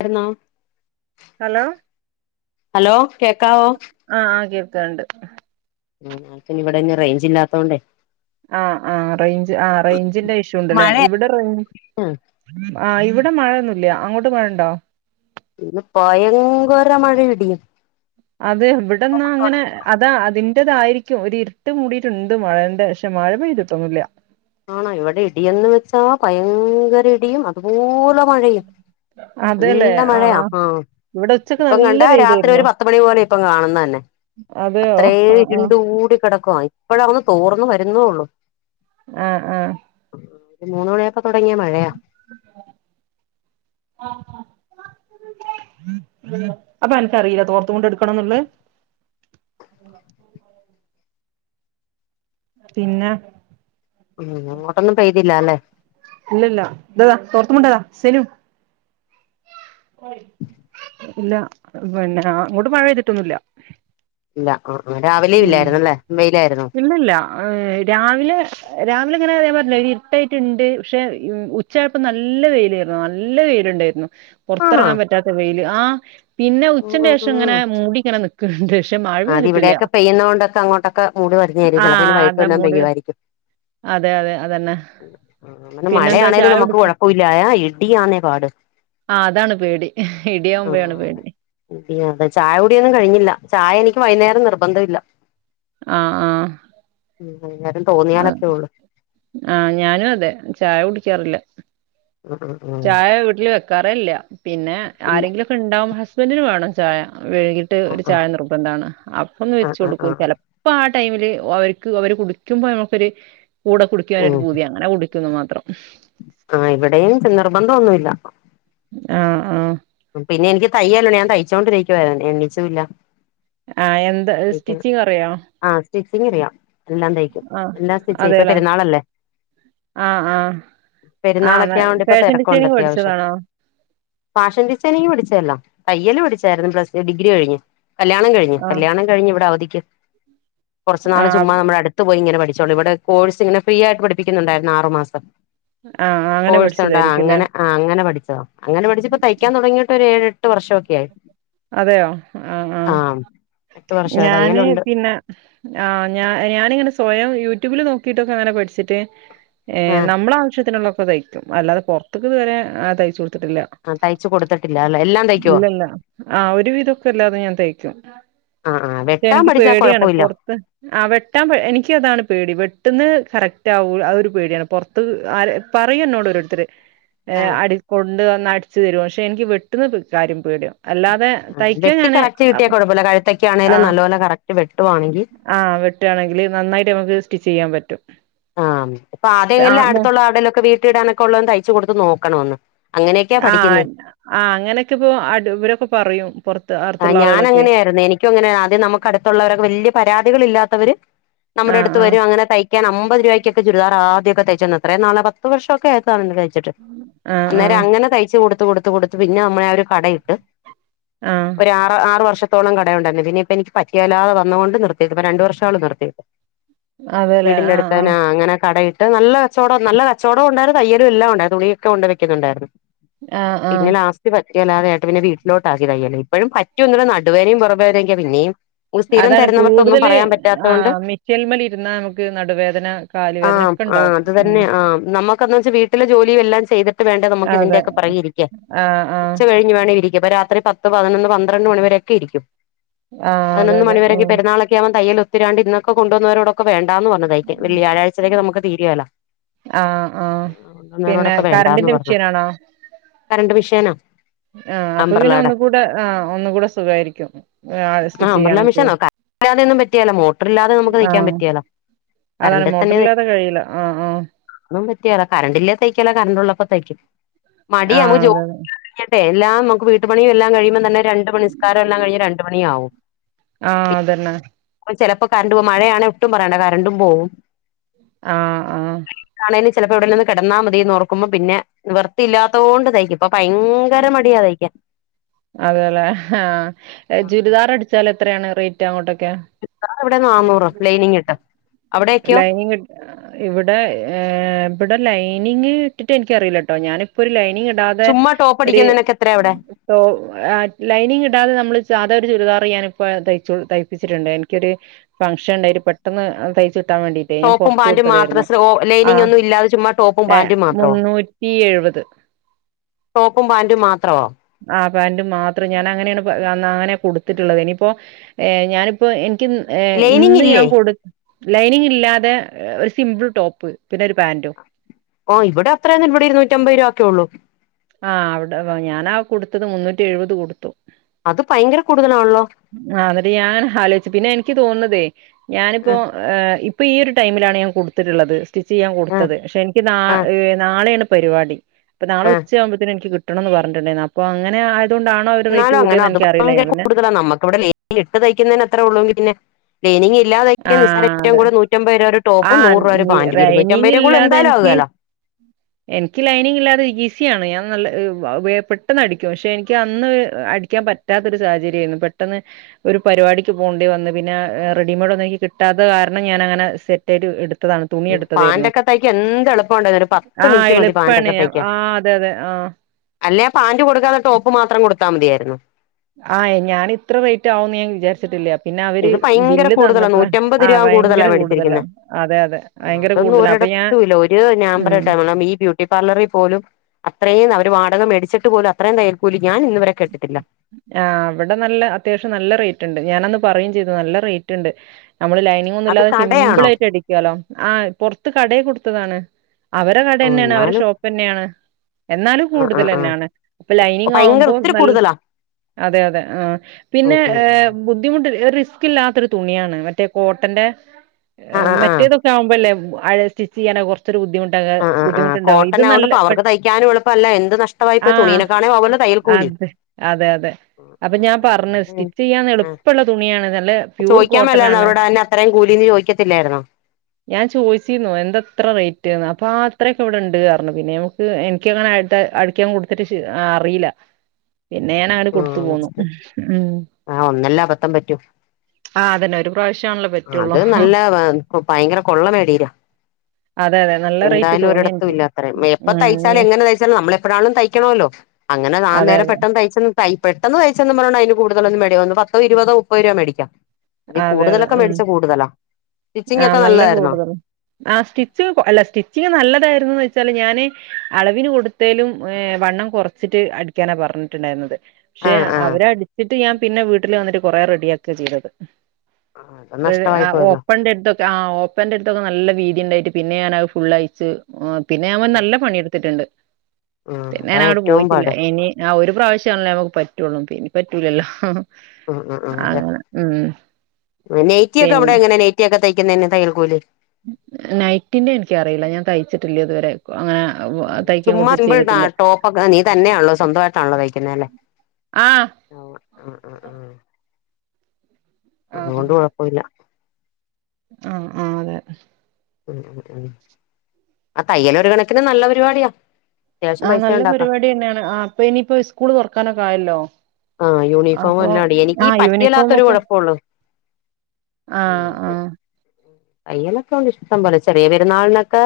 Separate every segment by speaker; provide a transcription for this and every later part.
Speaker 1: [unintelligible]
Speaker 2: Hello
Speaker 1: hello കേക്കാവോ?
Speaker 2: ആഹ് കേക്കാണ്ട്.
Speaker 1: പിന്നെ ഇവ്ടെ ന്ന് റേഞ്ച് ഇല്ലാത്തോണ്ടേ
Speaker 2: ആഹ് ആഹ് റേയ്ഞ്ച് ആഹ് റേയ്ഞ്ചിന്റെ ഇഷ്യൂണ്ട്ലേ
Speaker 1: മഴയ
Speaker 2: ഇവ്ടെ റേ
Speaker 1: ആ
Speaker 2: ആഹ് ഇവ്ടെ മഴയൊന്നുംല്ല അങ്ങോട്ട് മഴണ്ടോ?
Speaker 1: ഇന്ന് ഭയങ്കര മഴേ ഇടിം.
Speaker 2: അത് ഇവ്ടന്നാ അങ്ങനെ അതാ അതിന്റതാരിക്കും ഒരിര് ഇരുട്ട് മൂടിട്ടിണ്ട് മഴന്റെ പഷേ മഴപെയ്ത്ട്ടൊന്നുല്ല.
Speaker 1: ആണോ ഇവ്ടെ ഇടിന്ന് വെച്ചാ ഭയങ്കര ഇടിയും അത്പോലെ മഴയും. എല്ല മഴയാ ആഹ്.
Speaker 2: ഇവിടെ ഉച്ചക്ക്
Speaker 1: ഇപ്പം
Speaker 2: നല്ല
Speaker 1: കണ്ടാരാത്രി ഒര്
Speaker 2: വെയിലായിരുന്നു
Speaker 1: പത്ത്മണിപോലെ ഇപ്പം കാണുന്നന്നെ.
Speaker 2: അതെയോ
Speaker 1: അത്രേ
Speaker 2: ആഹ് ആഹ്
Speaker 1: ഇര്ണ്ടകൂടി കെടക്കുവാ ഇപ്പഴാ ഒന്ന് തോർന്ന് വര്ന്നോള്ളു.
Speaker 2: ആഹ് ആഹ്
Speaker 1: ഒര് മൂന്ന്മണി ആയപ്പോ തൊടങ്ങിയ മഴയാ
Speaker 2: ആഹ് ആഹ് അപ്പ അനക്കറിയില്ലേ തോർത്ത്മുണ്ട് എട്ക്കണംഎന്ന്ള്ള്. [inaudible] പിന്നെ!
Speaker 1: ഉം അങ്ങോട്ടൊന്നും പെയ്തില്ലലേ?
Speaker 2: ഇല്ലല്ല ഇതതാ തോർത്തുമുണ്ടതാ സനു. ഇല്ല പ്ന്നെ ഇങ്ങോട്ട് മഴപൊയ്തിട്ടൊന്നുല്ല.
Speaker 1: ഇല്ല ഉം ഉം രാവിലെ
Speaker 2: ഉം
Speaker 1: ഇല്ലാരുന്നല്ലേ വെയിലാര്ന്നു.
Speaker 2: ഇല്ലില്ല രാവിലെ രാവിലെങ്ങനെ ഞൻ പറഞ്ഞില്ലേ ഇരുട്ടായിട്ട്ണ്ട് പഷേ ഉ ഉച്ചായപ്പ നല്ല വെയിലാരുന്നു. നല്ല വെയിൽണ്ടാരുന്നു.
Speaker 1: ആണോ
Speaker 2: പൊറത്തെറങ്ങാൻ പറ്റാത്ത വെയില് ആഹ് പിന്നെ
Speaker 1: ഉം ഉം
Speaker 2: ഉച്ചന്റെശേഷം ഇങ്ങനെ മുടി ഇങ്ങനെ നിക്ക്ണ്ട് ഷേ മ
Speaker 1: ആഹ് അത് ഇവ്ടെക്കെ പെയ്യ്ന്ന കൊണ്ടൊക്കെ അങ്ങൊട്ടൊക്കെ മൂടി പറര്ന്നയാരി
Speaker 2: ആ
Speaker 1: ചെലപ്പോ ഇനി വൈകിട്ട്
Speaker 2: അതെ
Speaker 1: വല്ലൊം
Speaker 2: മൂടി
Speaker 1: പെയ്യുവാരിക്കും.
Speaker 2: അതെ അതെ അതന്നെ. പിന്നെന്താ
Speaker 1: മഴയാണെലും
Speaker 2: ചായ
Speaker 1: നമ്മക്ക്
Speaker 2: കുടിച്ചോ
Speaker 1: കൊഴപ്പവില്ലാ ആ ഇടിയാന്നേ പാട്.
Speaker 2: ആഹ് അതാണ് പേടി ഇടിയവ്മ്പഴാണ് പേടി
Speaker 1: അതെ അതെ ചായ കൂടിഒന്നും കഴിഞ്ഞില്ല ചായ എനിക്ക് വൈകുന്നേരം നിർബന്ധം ഇല്ല.
Speaker 2: ആഹ് ആഹ്
Speaker 1: ഉം വൈന്നേരം തോന്നിയാലൊക്കെള്ളൂ.
Speaker 2: ആഹ് ഞാനുംഅതെ ചായകുടിക്കാറില്ല.
Speaker 1: ആഹ് ആഹ്
Speaker 2: ചായ വീട്ടില് വെക്കാറേല്ല പിന്നെ
Speaker 1: ഇല്ല
Speaker 2: ആരെങ്കിലുംക്കെണ്ടാവും ഹസ്ബൻഡന് വേണം ചായ വൈകി ട്ട്
Speaker 1: ആ
Speaker 2: ഒര്
Speaker 1: ആ
Speaker 2: ചായ നിർബന്ധാണ് അപ്പൊന്ന്
Speaker 1: ആ
Speaker 2: വെച്ച്ച്
Speaker 1: ആ ആ
Speaker 2: കൊടുക്കും ചെല പ്പ ആ ടൈമില് അവർക്ക് അവര് കുടിക്കുമ്പോ നമുക്കൊരു കൂടെ
Speaker 1: ഉം
Speaker 2: കുടിക്കാനൊരുപൂതി അങ്ങനെ കുടി ുന്നു മാത്രം
Speaker 1: ആ ഇവിടെയും നിർബന്ധം ഒന്നുമല്ല
Speaker 2: ആഹ ആഹ
Speaker 1: പിന്നെ എനിക്ക് തയ്യല്ലോ, ഞാൻ തയ്ച്ചൊണ്ടിരിക്കുവരുന്നു എണ്ണിച്ചുംല്ല
Speaker 2: ആ എന്താ സ്റ്റിച്ചിങ്് അറിയോ
Speaker 1: ആ് സ്റ്റിച്ചിങ്ങ് അറിയാം, എല്ലാം തയ്ക്കും
Speaker 2: ആഹ്
Speaker 1: എല്ലാം സ്റ്റിച്ച് ചെയ്യും ഇപ്പ
Speaker 2: അതേല്ലേ
Speaker 1: പെരുന്നാൾല്ലേ
Speaker 2: ആഹ് ആഹ്
Speaker 1: പെരുന്നാളൊക്ക
Speaker 2: ആഹ്
Speaker 1: ആയ കൊണ്ട് ഇപ്പ
Speaker 2: ഫാഷൻ ഡിസൈനിങ്
Speaker 1: തിരക്കൊണ്ടത്യാവശ്യം.
Speaker 2: പഠിച്ചതാണോ
Speaker 1: ഫാഷൻ ഡിസൈനി പടിച്ച അല്ല തയ്യൽ പടിച്ചായിരുന്നു പ്ലസ്, ഡിഗ്രി കഴിഞ്ഞ്. കല്യാണം കഴിഞ്ഞഞ്
Speaker 2: ആഹ്
Speaker 1: കല്യാണം കഴിഞ് ഇവിടെ അവധിക്ക് കുറച്ച നാള് ചുമ്മാ
Speaker 2: ആഹ്
Speaker 1: നമ്മുടെ അടുത്ത് അത്ത് പോയി ഇങ്ങന പഠിച്ചോളൂ ഇവിടെ കോഴ്സ് ഇനെ ഫ്രീ ആട്ട് പഠിിക്കുന്നുണ്ടായിരുന്നു ആു മാസം
Speaker 2: ആഹ ആഹ അങ്ങനെ പഠിച്ചതായിരിക്കുംല്ലേ
Speaker 1: ആഹ് അങ്ങന പഠിച്ചത അങ്ങന പഠിച്ചിപ്പ തയ്ക്കാൻ തുടങ്ങിട്ട് ഒരു ഏഴെട്ട് വർഷക്കെ ആയി
Speaker 2: അതെയോ ആഹ
Speaker 1: ആ
Speaker 2: ആഹ
Speaker 1: എട്ട് വർഷമായി
Speaker 2: ഞാന്
Speaker 1: തയ്യലുണ്ട്
Speaker 2: പിന്നെ ആഹ ഞാ ഞാനിങ്ങനെ സ്വയം യൂട്യൂബില് നോക്കിട്ടൊക്കെ അങ്ങനെ പഠിച്ചിട്ട് ഏഹ
Speaker 1: ആ
Speaker 2: നമ്മുടെ ആവശ്യത്തിനുള്ളൊക്ക തയ്ക്കും അല്ലാതെ പുറത്തേക്ക് ഇതുവരെ തയ്ച്ചു കൊടുത്തിട്ടില്ല
Speaker 1: ആഹ തയ്ച്ചു കൊടുത്തിട്ടില്ല അല്ല എല്ലാം തയ്ക്കുവോ
Speaker 2: ആഹ ഒരു വിധൊക്കെ അല്ലാതെ ഞാൻ തയ്ക്കും
Speaker 1: ആ ആ
Speaker 2: [unintelligible]
Speaker 1: വെട്ടാൻ
Speaker 2: എനിക്ക്
Speaker 1: പഠിച്ചാ
Speaker 2: പേടിയാണ്
Speaker 1: കുഴപ്പമില്ല
Speaker 2: പൊറത്ത് ആഹ വെട്ടാൻ എനക്ക് അതാണ് പേടി വെട്ടന്ന് കറക്റ്റ് ആവൂ ആഹ ഒരു പേടിയാണ് പുറ ത്ത് [unintelligible] പറയ എന്നോട് ഒരോരുത്തര്
Speaker 1: [inaudible]
Speaker 2: ഏഹ് അടികൊണ്ട്ന്നടിച്ച് തരോന്ന് പക്ഷെ എനിക്ക് വെട്ടന്ന് കാര്യം എനിക്ക്‌ പേടിയ അല്ലാതെ
Speaker 1: ആഹ
Speaker 2: തയ്ക്കാൻ
Speaker 1: വെട്ടി
Speaker 2: ഞാന്
Speaker 1: കറക്റ്റ് കിട്ടിയൽ കുഴപ്പമ കഴുത്തക്കെ ആണേലും നല്ല പോലെ കറക്റ്റ് വെട്ടുവാണെങ്കിൽ
Speaker 2: ആഹ വെട്ടുകയാണെങ്കിൽ നന്നായിട്ട് നമുക്ക് സ്റ്റിച്ച് ചെയ്യാൻ പറ്റും
Speaker 1: ആഹ് അപ്പൊ ആതംങ്ങനെ
Speaker 2: ആഹ് മു
Speaker 1: അടുത്തുള്ള ആടേിലൊക്കെ വീട്ടിടാനൊക്കെ ഉള്ളതന്ന് തയ്ച്ചു കൊടുത്ത് നോക്കണമന്ന് അങ്ങനെയൊക്കെയാ പഠിക്കുന്ന
Speaker 2: ആഹ അങ്ങനെയൊക്കെ ഇപ്പോ അട ഇവിടെക്കെ പറയും പുറത്ത്
Speaker 1: ആഹ
Speaker 2: അടുത്തുള്ള
Speaker 1: ഞാന
Speaker 2: ആളുകളൊക്കെ
Speaker 1: അങ്ങനെയ ആയിരുന്നു എനിക്ക് അങ്ങനെയദ്യം നമുക്ക അടുത്തുള്ളവര വലിയ പരാതികള ഇല്ലാത്തവര് നമ്മുടെ
Speaker 2: ആഹ്
Speaker 1: അടുത്ത്
Speaker 2: ആഹ്
Speaker 1: വരും അങ്ങെ തയ് അമ്പത് രൂപക്കെ ചുരിദർ ആദ്യംക്കെ തച്ചന്നത്ര നാളെത്ത് വർഷൊക്കെ ആയി
Speaker 2: ആഹ്
Speaker 1: അന്നേരം
Speaker 2: ആഹ്
Speaker 1: അങ്ങനെ തയ്ച്ച് കൊടുത്തത്ത് കൊടുത്ത് കൊടുത്ത് പിന്നെ നമ്മളെ ആഹ ഒരു കട ഇട്ട്
Speaker 2: ആഹ
Speaker 1: ആറ് ആറ് വർത്തോളം കടയണ്ടാരുന്ന പിന്നയിപ്പൊ എനി പറ്റിയയില്ലതെന്നുക കൊണ്ട് നിർത്തിയത് ഇപ്പ രണ്ടു വർഷോളോ നിർത്തിട്ടത്
Speaker 2: അതെല്ലേ
Speaker 1: വീടിന്റെ
Speaker 2: ആഹ് ആഹ്
Speaker 1: അടുത്തന്നാ അങ്ങനെ കട നല്ല കച്ചടം നല്ല കച്ചവടവും ഉണ്ടായിരുന്നു തയ്യലും എല്ലാം ഉണ്ടായിരുന്നു തുണിയൊക്കെ കൊണ്ട് വെക്കുന്നുണ്ടായിരുന്നു
Speaker 2: ആഹ് ആഹ്
Speaker 1: പിന്നെ ലാസ്റ്റ് പറ്റില്ലാതെയിട്ട് പിന്നെ വീട്ടിലോട്ട് ആകിതയ്യലെ ഇപ്പോഴും പറ്റും ഒന്നല്ല നടുവേദനയും പുറവേദനക്കെയ പിന്നെയും സ്ഥിരം
Speaker 2: അതാണ്
Speaker 1: തരുന്നവർക്ക് ഒന്നും
Speaker 2: കൂടുതല്
Speaker 1: പറയാൻ
Speaker 2: ആഹ
Speaker 1: പറ്റാത്തോണ്ട്
Speaker 2: മിഷ്യൽമൽ ഇരുന്ന നമുക്ക് നടുവേദന കാല് വേദന
Speaker 1: ആഹ്
Speaker 2: ഒക്കെ
Speaker 1: ആഹ്
Speaker 2: ഉണ്ടാവും
Speaker 1: അത് തന്നെ
Speaker 2: ഉം
Speaker 1: ആഹ നമ്മുക്കന്താ വെച്ചാ വീട്ടിലെ ജോലിയും എല്ലാം ചെയ്തിട്ട് വേണ്ട നമുക്ക്
Speaker 2: അതെ
Speaker 1: ഇതിന്റെയ ഒക്കെ പറകരിക്ക
Speaker 2: ആഹ് ആഹ്
Speaker 1: ഉച്ചഴി വേണ ഇരിക്ക രാത്രി പത്ത് പതിനൊന്ന് പന്ത്രണ്ട് മണിവ വരൊക്കെ ഇരിക്കും
Speaker 2: ആഹ് അതെ
Speaker 1: പതിനൊന്ന്
Speaker 2: അതെ
Speaker 1: മണി വരക്ക്
Speaker 2: ഉം
Speaker 1: പെരുന്നാളൊക്കെ ആകുമ്പം തയ്യൽ ഒത്തിരാണ്ട് ഇന്നൊക്കെ കൊണ്ടുവന്നവരോടൊക്കെ വേണ്ട എന്ന് പറഞ്ഞു [unintelligible] വയ്യാഴാഴിച്ചത്തേക്ക് നമക്ക് തീരയാല്ലോ
Speaker 2: ആഹ് ആഹ് പിന്നെ
Speaker 1: ആന്നേരോടൊക്കെ വേണ്ടന്ന്
Speaker 2: കറണ്ടിന്റെ
Speaker 1: പറഞ്ഞു
Speaker 2: മിഷ്യനാണോ
Speaker 1: കരണ്ട് മിഷയന
Speaker 2: ആഹ അപ്പൊ പിന്നെ ഒന്ന കൂടെ ആഹ ഒന്ന കൂടെ സുഖായിരിക്കും ആഹ്
Speaker 1: ആഹ
Speaker 2: സ്റ്റിച്ച്
Speaker 1: അംബ്രല
Speaker 2: ചെയ്യാനൊക്കെ
Speaker 1: മെഷൻ നോക്കാം [unintelligible] കാതെ ഒന്നുംപറ്റിയല്ല മോട്ടറില്ലാതെ നമുക്ക് തയ്ക്കാൻ
Speaker 2: ആഹ്
Speaker 1: പറ്റിയാല
Speaker 2: അതാണ് മോട്ടറില്ലാതെ കഴിയില്ല ആഹ ആഹ്
Speaker 1: ഒന്നും പറ്റിയല്ല കറണ്ട്ല്ലേ തയ്ക്കല്ലോ കറണ്ട് ഉള്ളപ്പോ തയ്ക്കും മടി നമുക്ക്
Speaker 2: ആഹ് അതെ അതെ
Speaker 1: ജോലിയൊന്നു ചെയ്യാൻ എല്ല നമുക്ക് വീട്ടുപണിയ എല്ലാം കഴിയുമ്പോ തന്നെ രണ്ട മണി നിസ്കാരം എല്ലാം കഴിഞ്ഞഞ് രണ്ട മണിയവും
Speaker 2: ആഹ് അതന്നെ
Speaker 1: അപ്പ ചിലപ്പോ കറണ്ട് പോവും മഴയാണ് ഒട്ടും പറയണ്ട കറണ്ടും പോവും
Speaker 2: ആഹ ആഹ
Speaker 1: ആണേലും ചിലപ്പോ എവിടെലൊന്ന് കിടന്നാ മതിയന്നോർക്കുമ്പോ പിന്നെ നിവർത്തിയില്ലാത്തത കൊണ്ട് തയ്ക്കും ഇപ്പൊ ഭയങ്കര മടിയാ തയ്ക്കാൻ
Speaker 2: അതേല്ലെ ആഹ ചുരിദാർ അടിച്ചാൽ എത്രയാണ് റേറ്റ് അങ്ങോട്ടൊക്കെ
Speaker 1: രിദാർ ഇവിടെ നാന്നൂറ് ലൈനിങ്ങിട്ട് അവിടെയൊക്കെയോ
Speaker 2: ലൈനിങ് ഇട്ട് ഇവിടെ ഇവിടെ ലൈനിങ് ഇട്ടിട്ട് എനിക്കറിയില്ല ട്ടോ ഞാനിപ്പോ ഒരു ലൈനിങ്
Speaker 1: ചു മ്മ ടോപ്പടിക്കുന്നതിനൊക്കെ എത്രയാ അവിടെ
Speaker 2: ടോ ലൈനിങ് ഇടാതെ നമ്മള് സാധാ ഒരു ചുരിദാർ ഞാനിപ്പോ തയ്ച്ചു തയ്പ്പിച്ചിട്ടുണ്ട് എനിക്കൊരു ഫംഗ്ഷൻ ണ്ടായിട്ട് പെട്ടെന്ന് അ തയ്ച്ചിട്ട് ട്ടാൻ വേണ്ടീട്ടേ ഞാൻ
Speaker 1: ടോപ്പും
Speaker 2: പൊറത്ത്
Speaker 1: പാന്റും മാത്രം
Speaker 2: കൊടുത്തതായിരുന്നു
Speaker 1: സ്ലോ
Speaker 2: ആ
Speaker 1: ലൈനിങ് ഒന്നും ഇല്ലാതെ ചുമ്മാ ടോപ്പും പാന്റും മാത്രോ
Speaker 2: മുന്നൂറ്റി റ്റി എഴുപത്
Speaker 1: ടോപ്പും പാന്റും മാത്രോ
Speaker 2: ആ പാാന്റ് മാത്രം ഞാൻ അങ്ങനെയാണ് അങ്ങനെ കൊടുത്തിട്ടുള്ളത് ഇനിയിപ്പോ ഏ ഞാന് ഇപ്പൊ എനിക്ക്
Speaker 1: ലൈനിങ്
Speaker 2: ഇന്ന് ഞാൻ
Speaker 1: ഇല്ലേ
Speaker 2: കൊടുക്ക ലൈനിങ് ഇല്ലാതെ ഒരു സിംപിൾ ടോപ്പ് പിന്നെ ഒരു പാന്റും
Speaker 1: ഓ ഇവിടെ അത്രയൊന്നുല്ല ഇവിടെ ഇരു നൂറ്റമ്പത് രൂപക്കെ ഉള്ളൂ
Speaker 2: ആഹ് അവിടെ ഞാനാ കൊടുത്തത് മുന്നൂറ്റി എഴുപത് കൊടുത്തു
Speaker 1: അത് ഭയങ്കര കൂടുതലാണല്ലോ
Speaker 2: ആ എന്നിട്ട് ഞാൻ ആലോചിച്ചു പിന്നെ എനിക്ക് തോന്നുന്നതേ ഞാനിപ്പോ
Speaker 1: ആ
Speaker 2: ഇപ്പൊ ഈ ഒരു ടൈമിലാണ് ഞാൻ കൊടുത്തിട്ടുള്ളത് സ്റ്റിച്ച് ചെയ്യാൻ
Speaker 1: ആ
Speaker 2: കൊടുത്തത് പക്ഷെ എനിക്ക് നാ
Speaker 1: ആ
Speaker 2: നാളെയാണ് പരിപാടി
Speaker 1: ആ
Speaker 2: ഉച്ച ആകുമ്പോത്തേന് എനിക്ക് കിട്ടണം ന്ന് പറഞ്ഞട്ടുണ്ടായിന്ന് അപ്പോ അങ്ങന ആയതൊണ്ടാണ്
Speaker 1: എന്നാലും അങ്ങനെ അത് ഭയങ്കര കൂടുതലാണ് നമ്മുക്കിവിടെ ലൈനിംഗ് ഇട്ട് തയ്ക്കുന്നതിന് അത്രേ ഉള്ളൂ എങ്കി പിന്നെ ലൈനിങ് ഇല്ലാതായിരിക്കാ നിസാര
Speaker 2: ആഹ്
Speaker 1: ഏറ്റവും
Speaker 2: അതെ
Speaker 1: കൂടിയ നൂറ്റമ്പത് രൂപ ഒരു ടോപ്പും നൂറ്
Speaker 2: ആഹ്
Speaker 1: രൂപ ഒരു പാന്റും ഇരു നൂറ്റമ്പത്
Speaker 2: ലൈനിങ്
Speaker 1: രൂപയിൽ കൂടുതൽ
Speaker 2: ഇല്ലാതെ
Speaker 1: എന്തായാലും ആക്
Speaker 2: എനിക്ക്
Speaker 1: കേല [inaudible]
Speaker 2: എനിക്ക് ലൈനിങ് ഇല്ലാതെ ഈസിയാണ് ഞാൻ നല്ല പെട്ടെന്ന് അടിക്കും പക്ഷെ എനിക്ക് അന്ന് അടിക്കാൻ പറ്റ പറ്റാത്ത ഒരു സാഹചര്യാരുന്നു പെട്ടെന്ന് ഒരു പരിപാടിക്ക് പോകേണ്ടി വന്നന്ന് പിന്നെ റിട്ടൺ റെഡിമേഡ ഒന്നുംകിട്ടാത്ത കാരണം ഞാാന അങ്ങനെ സെറ്റ് ആയിട്ട്ടുത്ത ത്താണ് തുണി എടുത്തതായിരുന്നു
Speaker 1: പാന്റൊക്കെ തയ്ക്കാൻ എന്ത് എളുപ്പമുണ്ടായിരുന്നു ഒരു പത്ത്
Speaker 2: ആ
Speaker 1: മിനിറ്റ് മതി
Speaker 2: എളുപ്പാണ് ഞാ ആ അതെ അതെ ആഹ
Speaker 1: അല്ലെ പാന്റ് കൊടുക്കാതെ ടോപ്പ് മാത്രം കൊടുത്താൽ മതിയായിരുന്നു
Speaker 2: ആ ഞാൻ ഇത്ര റേറ്റ് ആവുംന്ന് ഞാൻ വിചാരിച്ചിട്ടില്ല പിന്നെ അവര്
Speaker 1: ഇത് ഭയങ്കര
Speaker 2: ബില്
Speaker 1: കൂടുതലാ
Speaker 2: തന്നപ്പളാ
Speaker 1: നൂറ്റമ്പത്
Speaker 2: ആ
Speaker 1: രൂപ കൂടുതലാ
Speaker 2: ഭയങ്കര
Speaker 1: മേടിച്ചിരിക്കുന്നെ
Speaker 2: കൂടുതലാണ് അതെ അതെ ഭയങ്കര
Speaker 1: അതൊന്നും
Speaker 2: കൂടുതലാ. അപ്പൊ ഞാൻ
Speaker 1: ഒരിടത്തും ഇല്ല ഒരു ഞാൻ
Speaker 2: ഉം
Speaker 1: പറയട്ടെ ഈ യ്യൂട്ടി പാർലറിൽ പോലും അത്രയും അവർ വാടക മേടിച്ചിട്ട് പോലും അത്രയും തയ്യൽക്കൂലി ഞാൻ ഇന്ന് വരെ കേട്ടിട്ടില്ല
Speaker 2: ആ അവിടെ നല്ല അത്യാവശ്യം നല്ല റേറ്റ്ണ്ട് ഞാാനന്ന് പറയും ചെയ്തു നല്ല റേറ്റ് ണ്ട് നമ്മള് ലൈനിങ് ഒന്നും
Speaker 1: അത്
Speaker 2: ഇല്ലാതെ സിപിൾ
Speaker 1: കടയാണോ
Speaker 2: ആയിട്ട് അടിക്കുവാലോ ആ പൊറത്ത് കടേ കൊടുത്തതാണ് അവരെ കട
Speaker 1: ഉം
Speaker 2: തന്നെയാണ് അവരുടെ
Speaker 1: എന്നാലും
Speaker 2: ഷോപ്പ് തന്നെയാണ് എന്നാലും
Speaker 1: ആഹ്
Speaker 2: കൂടുതൽ
Speaker 1: ആഹ് ആഹ്
Speaker 2: തന്നെയാണ് അപ്പൊ ലൈനിങ് ആവുമ്പോ
Speaker 1: ഭയങ്കര ഒത്തിരി കൂടുതലാ
Speaker 2: അതെതെ ആ
Speaker 1: ഉം
Speaker 2: പിന്നെ
Speaker 1: ഉം ഉം
Speaker 2: ബുദ്ധിമുട്ട് റിസ്ക് ഇല്ലാത്തൊരു തുണിയാണ് മറ്റേ കോട്ടന്റെ
Speaker 1: ആഹ് ആഹ് ആഹ്
Speaker 2: മറ്റേതൊക്കെ ആവുമ്പല്ലേ സ്റ്റിച്ച് ചെയ്യാനക്കെ കുറച്ചൊരു ബുദ്ധിമുട്ട്
Speaker 1: ആഹ് ആഹ് ആഹ്
Speaker 2: ബുദ്ധിമുട്ടുണ്ടാവും
Speaker 1: കോട്ടൺ
Speaker 2: ഇത്
Speaker 1: ആയോണ്ട്
Speaker 2: നല്ല
Speaker 1: ഇപ്പ അവർക്ക്
Speaker 2: പെട്ടെ
Speaker 1: തയ്ക്കാനും
Speaker 2: ആഹ
Speaker 1: അത് പോലെ തയ്യലും
Speaker 2: അതെ അതെ അതെ അപ്പൊ ഞാൻ പറഞ്ഞു സ്റ്റിച്ച് ചെയ്യാൻ എളുപ്പമുള്ള തുണിയാണ് നല്ല പ്യൂർ കോട്ടൺ
Speaker 1: അവനോട്
Speaker 2: ആണ്
Speaker 1: അവിടെ അന്നെഅത്രയും കൂലീന്ന് ചോദിക്ക തില്ലായിരുന്നോ
Speaker 2: ഞാൻ ചോദിച്ചിന്നു എന്തത്ര റേറ്റ് ന്ന്അപ്പ അത്രയൊക്കെ ഇവിടെ ഉണ്ട് ന്നറഞ്ഞു പിന്നെ നമക്ക് എനിക്ക്ങ്ങനെ എനിക്കാണ്ടെങ്കിൽ ഒടുക്കത്തെ ഇഷ്യൂഅറിയില പിന്നെ ഞൻ അങ്ങട് കൊടുത്തു പോന്നു ഉം
Speaker 1: ആഹ് ഒന്നല്ലേ അബദ്ധം പറ്റൂ
Speaker 2: ആ അതന്നെ ഒരു പ്രാവശ്യാണല്ലോ പറ്റ
Speaker 1: അത് നല്ല ഭഭയങ്കര കൊള്ളനേടീര്യ
Speaker 2: അതെ അതെ നല്ല റേറ്റ്
Speaker 1: എന്തായലും
Speaker 2: തോന്നി
Speaker 1: ഒരിടത്തും
Speaker 2: എനിക്ക്
Speaker 1: ഇല്ലാത്ര
Speaker 2: ഉം ഞ-
Speaker 1: എപ്പതയ്ച്ചാല്എങ്ങനെതയ്ച്ചാലും നമ്മള്എപ്പഴാണും തയ് ക്ക്യണോല്ലോ
Speaker 2: അതെ
Speaker 1: അങ്ങനെന്നാനേരം
Speaker 2: അതെ
Speaker 1: പെട്ടെന്ന്തയ്ച്ച് തൈപെട്ടെന്ന്തയ്ച്ചന്ന്പറഞ്ഞോണ്ട് അയിന് കൂടുതലൊന്നും മേടികഒന്ന് പത്തോഇരുപതോമുപ്പത് രൂപ മേടിക്കാം അതീ
Speaker 2: അതെ അതെ
Speaker 1: കൂടുതലൊക്കെ
Speaker 2: ഉം
Speaker 1: മേടിച്ച കൂടുതലാ സ്റ്റിച്ചിങ്
Speaker 2: ആഹ്
Speaker 1: ഒക്കെ നല്ലതായിരുന്നോ
Speaker 2: നല്ലകൂടുതല് ആഹ് സ്റ്റിച്ച് അല്ലസ്റ്റിച്ചിങ് നല്ലതായിരുന്നുന്ന് വെച്ചാല്ഞാന് അളവിന്കൊട് ത്തേലും ഏഹ് വണ്ണംകുറച്ചിട്ട് അടിക്കാനാ പറഞ്ഞിട്ടുണ്ടായിരുന്നത് പക്ഷെ
Speaker 1: ആഹ് ആഹ്
Speaker 2: അവരടിച്ചിട്ട് ഞാൻ പിന്നെവീട്ടില് വന്നിട്ട് കൊറെ റെഡിയാക്കചെയ്തത്
Speaker 1: അത് നഷ്ടമായി
Speaker 2: ആഹ്
Speaker 1: പോയല്ലോ
Speaker 2: ഓപ്പൺ ഡെഡോ ആഹ് ഓപ്പൺന്റെടുത്തൊക്കെ നല്ല വീതിണ്ടായിട്ട് പിന്നെ ഞാനഹ് ഫുള്ള് അയിച്ച് പിന്നെ ഞാമൽ നല്ലപണിയെടുത്തിട്ട്ണ്ട്
Speaker 1: ഉം
Speaker 2: പിന്നെ
Speaker 1: അതാ
Speaker 2: ഞാനാങ്ങട്ട്
Speaker 1: ഏറ്റവും
Speaker 2: പോയിട്ടില്ല
Speaker 1: പാട്
Speaker 2: ഇനി ആഹ് ഒരു പ്രാവശ്യം ആണല്ലേ നമുക്ക് പറ്റൊള്ളൂ പിഇനിപറ്റൂലല്ലോ അങ്ങനെ ഉം
Speaker 1: നെയ്റ്റിക്കെ അവ്ടെ
Speaker 2: പിന്നെ
Speaker 1: എങ്ങനെ നെയ്റ്റി ഒക്കെ തയ്ക്കുന്നന്നെ തയ്യൽക്കൂലി
Speaker 2: നൈറ്റിന്റെ ഇൻക്ക്യറിയൂല ഞാൻ തയ്ച്ചിട്ടില്ലേഇതുവരെ അങ്ങനെ അവ്വോ
Speaker 1: ചുമ്മാസിമ്പിൾ ടോപ്പൊക്കെ നീ തന്നെയാണല്ലോ സ്വന്തമായിട്ടാണല്ലോ തൈക്കുന്നേ അല്ലേ
Speaker 2: ആഹ്
Speaker 1: ആഹ് ആഹ് ആഹ്
Speaker 2: ആഹ്
Speaker 1: അതുകൊണ്ട്
Speaker 2: ആഹ്
Speaker 1: കൊഴപ്പമില്ല
Speaker 2: ആഹ് ആഹ് അതെ
Speaker 1: ആഹ് ആഹ് ആഹ് ആഹ് തയ്യലൊര് കണക്കിന് നല്ലപരിപാടിയാ
Speaker 2: ആഹ് നല്ല പരിപാടിയെന്നെയാണ് ആഹ് അപ്പൊ ഇനിയിപ്പോ സ്കൂള് തുറക്കാനൊക്കെ ആയല്ലോ
Speaker 1: ആ യൂണിഫോമും
Speaker 2: അപ്പൊ
Speaker 1: എല്ലാം ഉണ്ട് എനിക്ക്
Speaker 2: ആഹ്
Speaker 1: പറ്റിയല്ലാത്തൊരു
Speaker 2: യൂനിഫോമൊക്കെ
Speaker 1: കുഴപ്പള്ളൂ
Speaker 2: ആഹ്
Speaker 1: എനിക്ക്
Speaker 2: ആഹ്
Speaker 1: തയ്യലൊക്കെ ഇണ്ട് ഇഷ്ടംപോലെ ചെറിയപെരുന്നാളിനൊക്കെ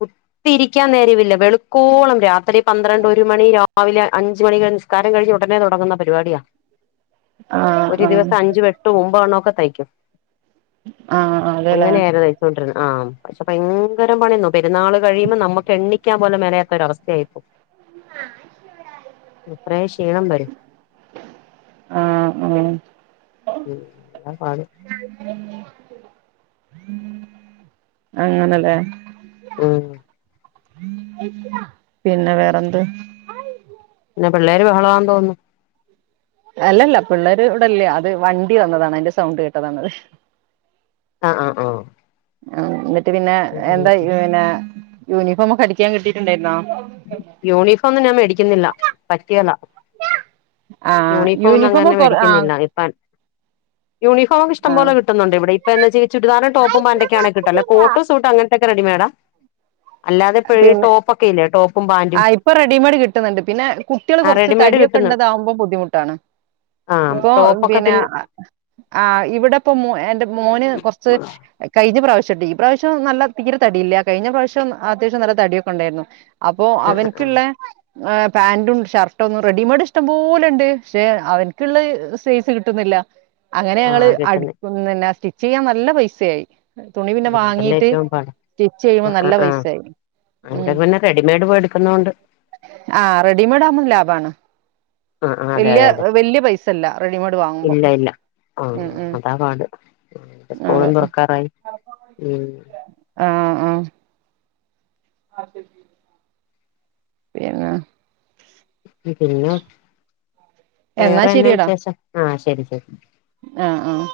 Speaker 1: കുത്തി ഇരിക്ക്യാനേരവില്ല വെളുക്കോളം രാത്രി പന്ത്രണ്ട്ഒരുമണി രാവിലെ അഞ്ച്മണിക്ക്‌ നിസ്കാരം കഴിഞ്ഞ് ഉടനെ തുടങ്ങുന്ന പരിപാടിയാ
Speaker 2: ആഹ്
Speaker 1: ഒരു
Speaker 2: ആഹ്
Speaker 1: ദിവസം അഞ്ച് വെട്ടും ഒമ്പത് എണ്ണക്കെതയ്ക്കും
Speaker 2: ആഹ് അതെല്ലേ
Speaker 1: അങ്ങനേണ് തയിച്ചോണ്ടിര്ന്ന് ആഹ് പക്ഷെ ഭയങ്കരപണിനോ പെര്ന്നാള്കഴിയുമ്പം നമ്മക്ക്എണ്ണി ക്കാൻപോലും മെനയത്തൊരവസ്ഥയായിപ്പോ ഇത്രയേക്ഷീണംവരും
Speaker 2: ആഹ് അങ്ങനെ
Speaker 1: ഉം അതാ പാട്
Speaker 2: [unintelligible] അങ്ങനല്ലേ
Speaker 1: ഉം
Speaker 2: [inaudible] പിന്നെ വേറെന്ത്
Speaker 1: പിന്നെ പിള്ളേര് ബഹളം ആന്ന് തോന്നുന്നു
Speaker 2: അല്ലല്ല പിള്ളേര് ഇവിടല്ല്യ അത് വണ്ടിവന്നതാണ് അയിന്റെ സൗണ്ട്കേട്ടതാണത്
Speaker 1: ആഹ് ആഹ് ആഹ്
Speaker 2: ആഹ് എന്നിട്ട് പിന്നെ
Speaker 1: ആ
Speaker 2: എന്തായിപിന്നെ യൂനിഫോമൊക്കെ അടിക്ക്യാൻ കിട്ടീട്ട്ണ്ടായിരുന്നോ
Speaker 1: യൂണിഫോംന്ന് ഞാൻ മേടിക്കുന്നില്ല പറ്റിയാല്ല
Speaker 2: ആഹ് യൂണിഫോം
Speaker 1: യൂണിഫോംന്നങ്ങനെ
Speaker 2: ഒക്കെ ആഹ്
Speaker 1: മേടിക്കുന്നില്ല ഇപ്പൻ യൂണിഫോമ് ഇഷ്ടം പോലെ
Speaker 2: ആഹ്
Speaker 1: കിട്ടുന്നുണ്ട് ഇവിടെ ഇപ്പ എന്നച്ചാ ചുരിദാറ് ടോപ്പും പാൻന്റോക്കാണ്കിട്ട അല്ല കോട്ടുംസൂട്ടും അങ്ങെ അതക്കെറെഡിമേഡ അല്ലാതെപ ഈ
Speaker 2: പിന്നെ
Speaker 1: ടോപ്ക്കെഇല്ലേ ടോപ്പ്
Speaker 2: ആഹ് ഇപ്പറെഡിമെയഡ്കിട്ടുന്ന്ണ്ട് പിന്നെ കുട്ട്യള്കൊറച്ച്തടിയൊക്കെ
Speaker 1: ആ റെഡിമെയ്ഡ് കിട്ടുന്നു
Speaker 2: ഇള്ളതാവുമ്പംബുദ്ധിമുട്ടാണ്
Speaker 1: ആ
Speaker 2: ഇപ്പൊ
Speaker 1: ടോപ്പൊക്കെ
Speaker 2: പിന്നെ ആഹ് ആഹ് ഇവിടെ പ്പൊ മോ എന്റെമോന് കൊർച്ച് കഴിഞ്ഞ പ്രാവശ്യട്ടോ. ഈ പ്രാവശ്യം നല്ല തീരെ തടിയില്ല. കഴിഞ്ഞ പ്രാവശ്യം അത്യാവശ്യം നല്ല തടിയൊക്കെ ഉണ്ടായിരുന്നു അപ്പ അപ്പൊ
Speaker 1: ആ ആ
Speaker 2: അവന്ക്ക്ള്ള ആഹ് പാന്റും ഷർട്ടൊന്നും റെഡിമെയ്ഡ് ഇഷ്ടംപോലെണ്ട്. പക്ഷെ അവന്ക്ക്ള്ള സൈസ് കിട്ടുന്നില്ല. അങ്ങനെ
Speaker 1: ആ
Speaker 2: ഞങ്ങള്
Speaker 1: ആ കിട്ടുന്നെ
Speaker 2: അടുക്കുന്നന്നെ സ്റ്റിച്ച് ചെയ്യാൻ നല്ല പൈസയായി. തുണി പിന്നെ
Speaker 1: ആ അതല്ലേ
Speaker 2: വാങ്ങീട്ട്
Speaker 1: ഏറ്റവും പാട്
Speaker 2: സ്റ്റിച്ച് ചെയ്യുമ്പോ നല്ല പൈസായി. ഉം
Speaker 1: റെഡിമെഡ് പോയിട്ക്ക്ന്നോണ്ട്
Speaker 2: ആഹ് റെഡിമെയ്ഡ് ആവുമ്പോ ലാഭണ്.
Speaker 1: ആ ആ അതെ
Speaker 2: വല്യ
Speaker 1: അതെ അതെ
Speaker 2: വല്യ പൈസല്ല റെഡിമെയ്ഡ് വാങ്ങുമ്പ.
Speaker 1: ആഹ്അതാ പാട് സ്കൂളും
Speaker 2: അതെ
Speaker 1: തുറക്കാറായി ഉം
Speaker 2: ആഹ് ആഹ് ആഹ് ശരി ആഹ് പിന്നെ?
Speaker 1: പിന്നെ
Speaker 2: എന്നാ
Speaker 1: വേറെന്നാ വിശേഷം ആഹ് ശെരി ശെരി.
Speaker 2: ആഹ് ആഹ്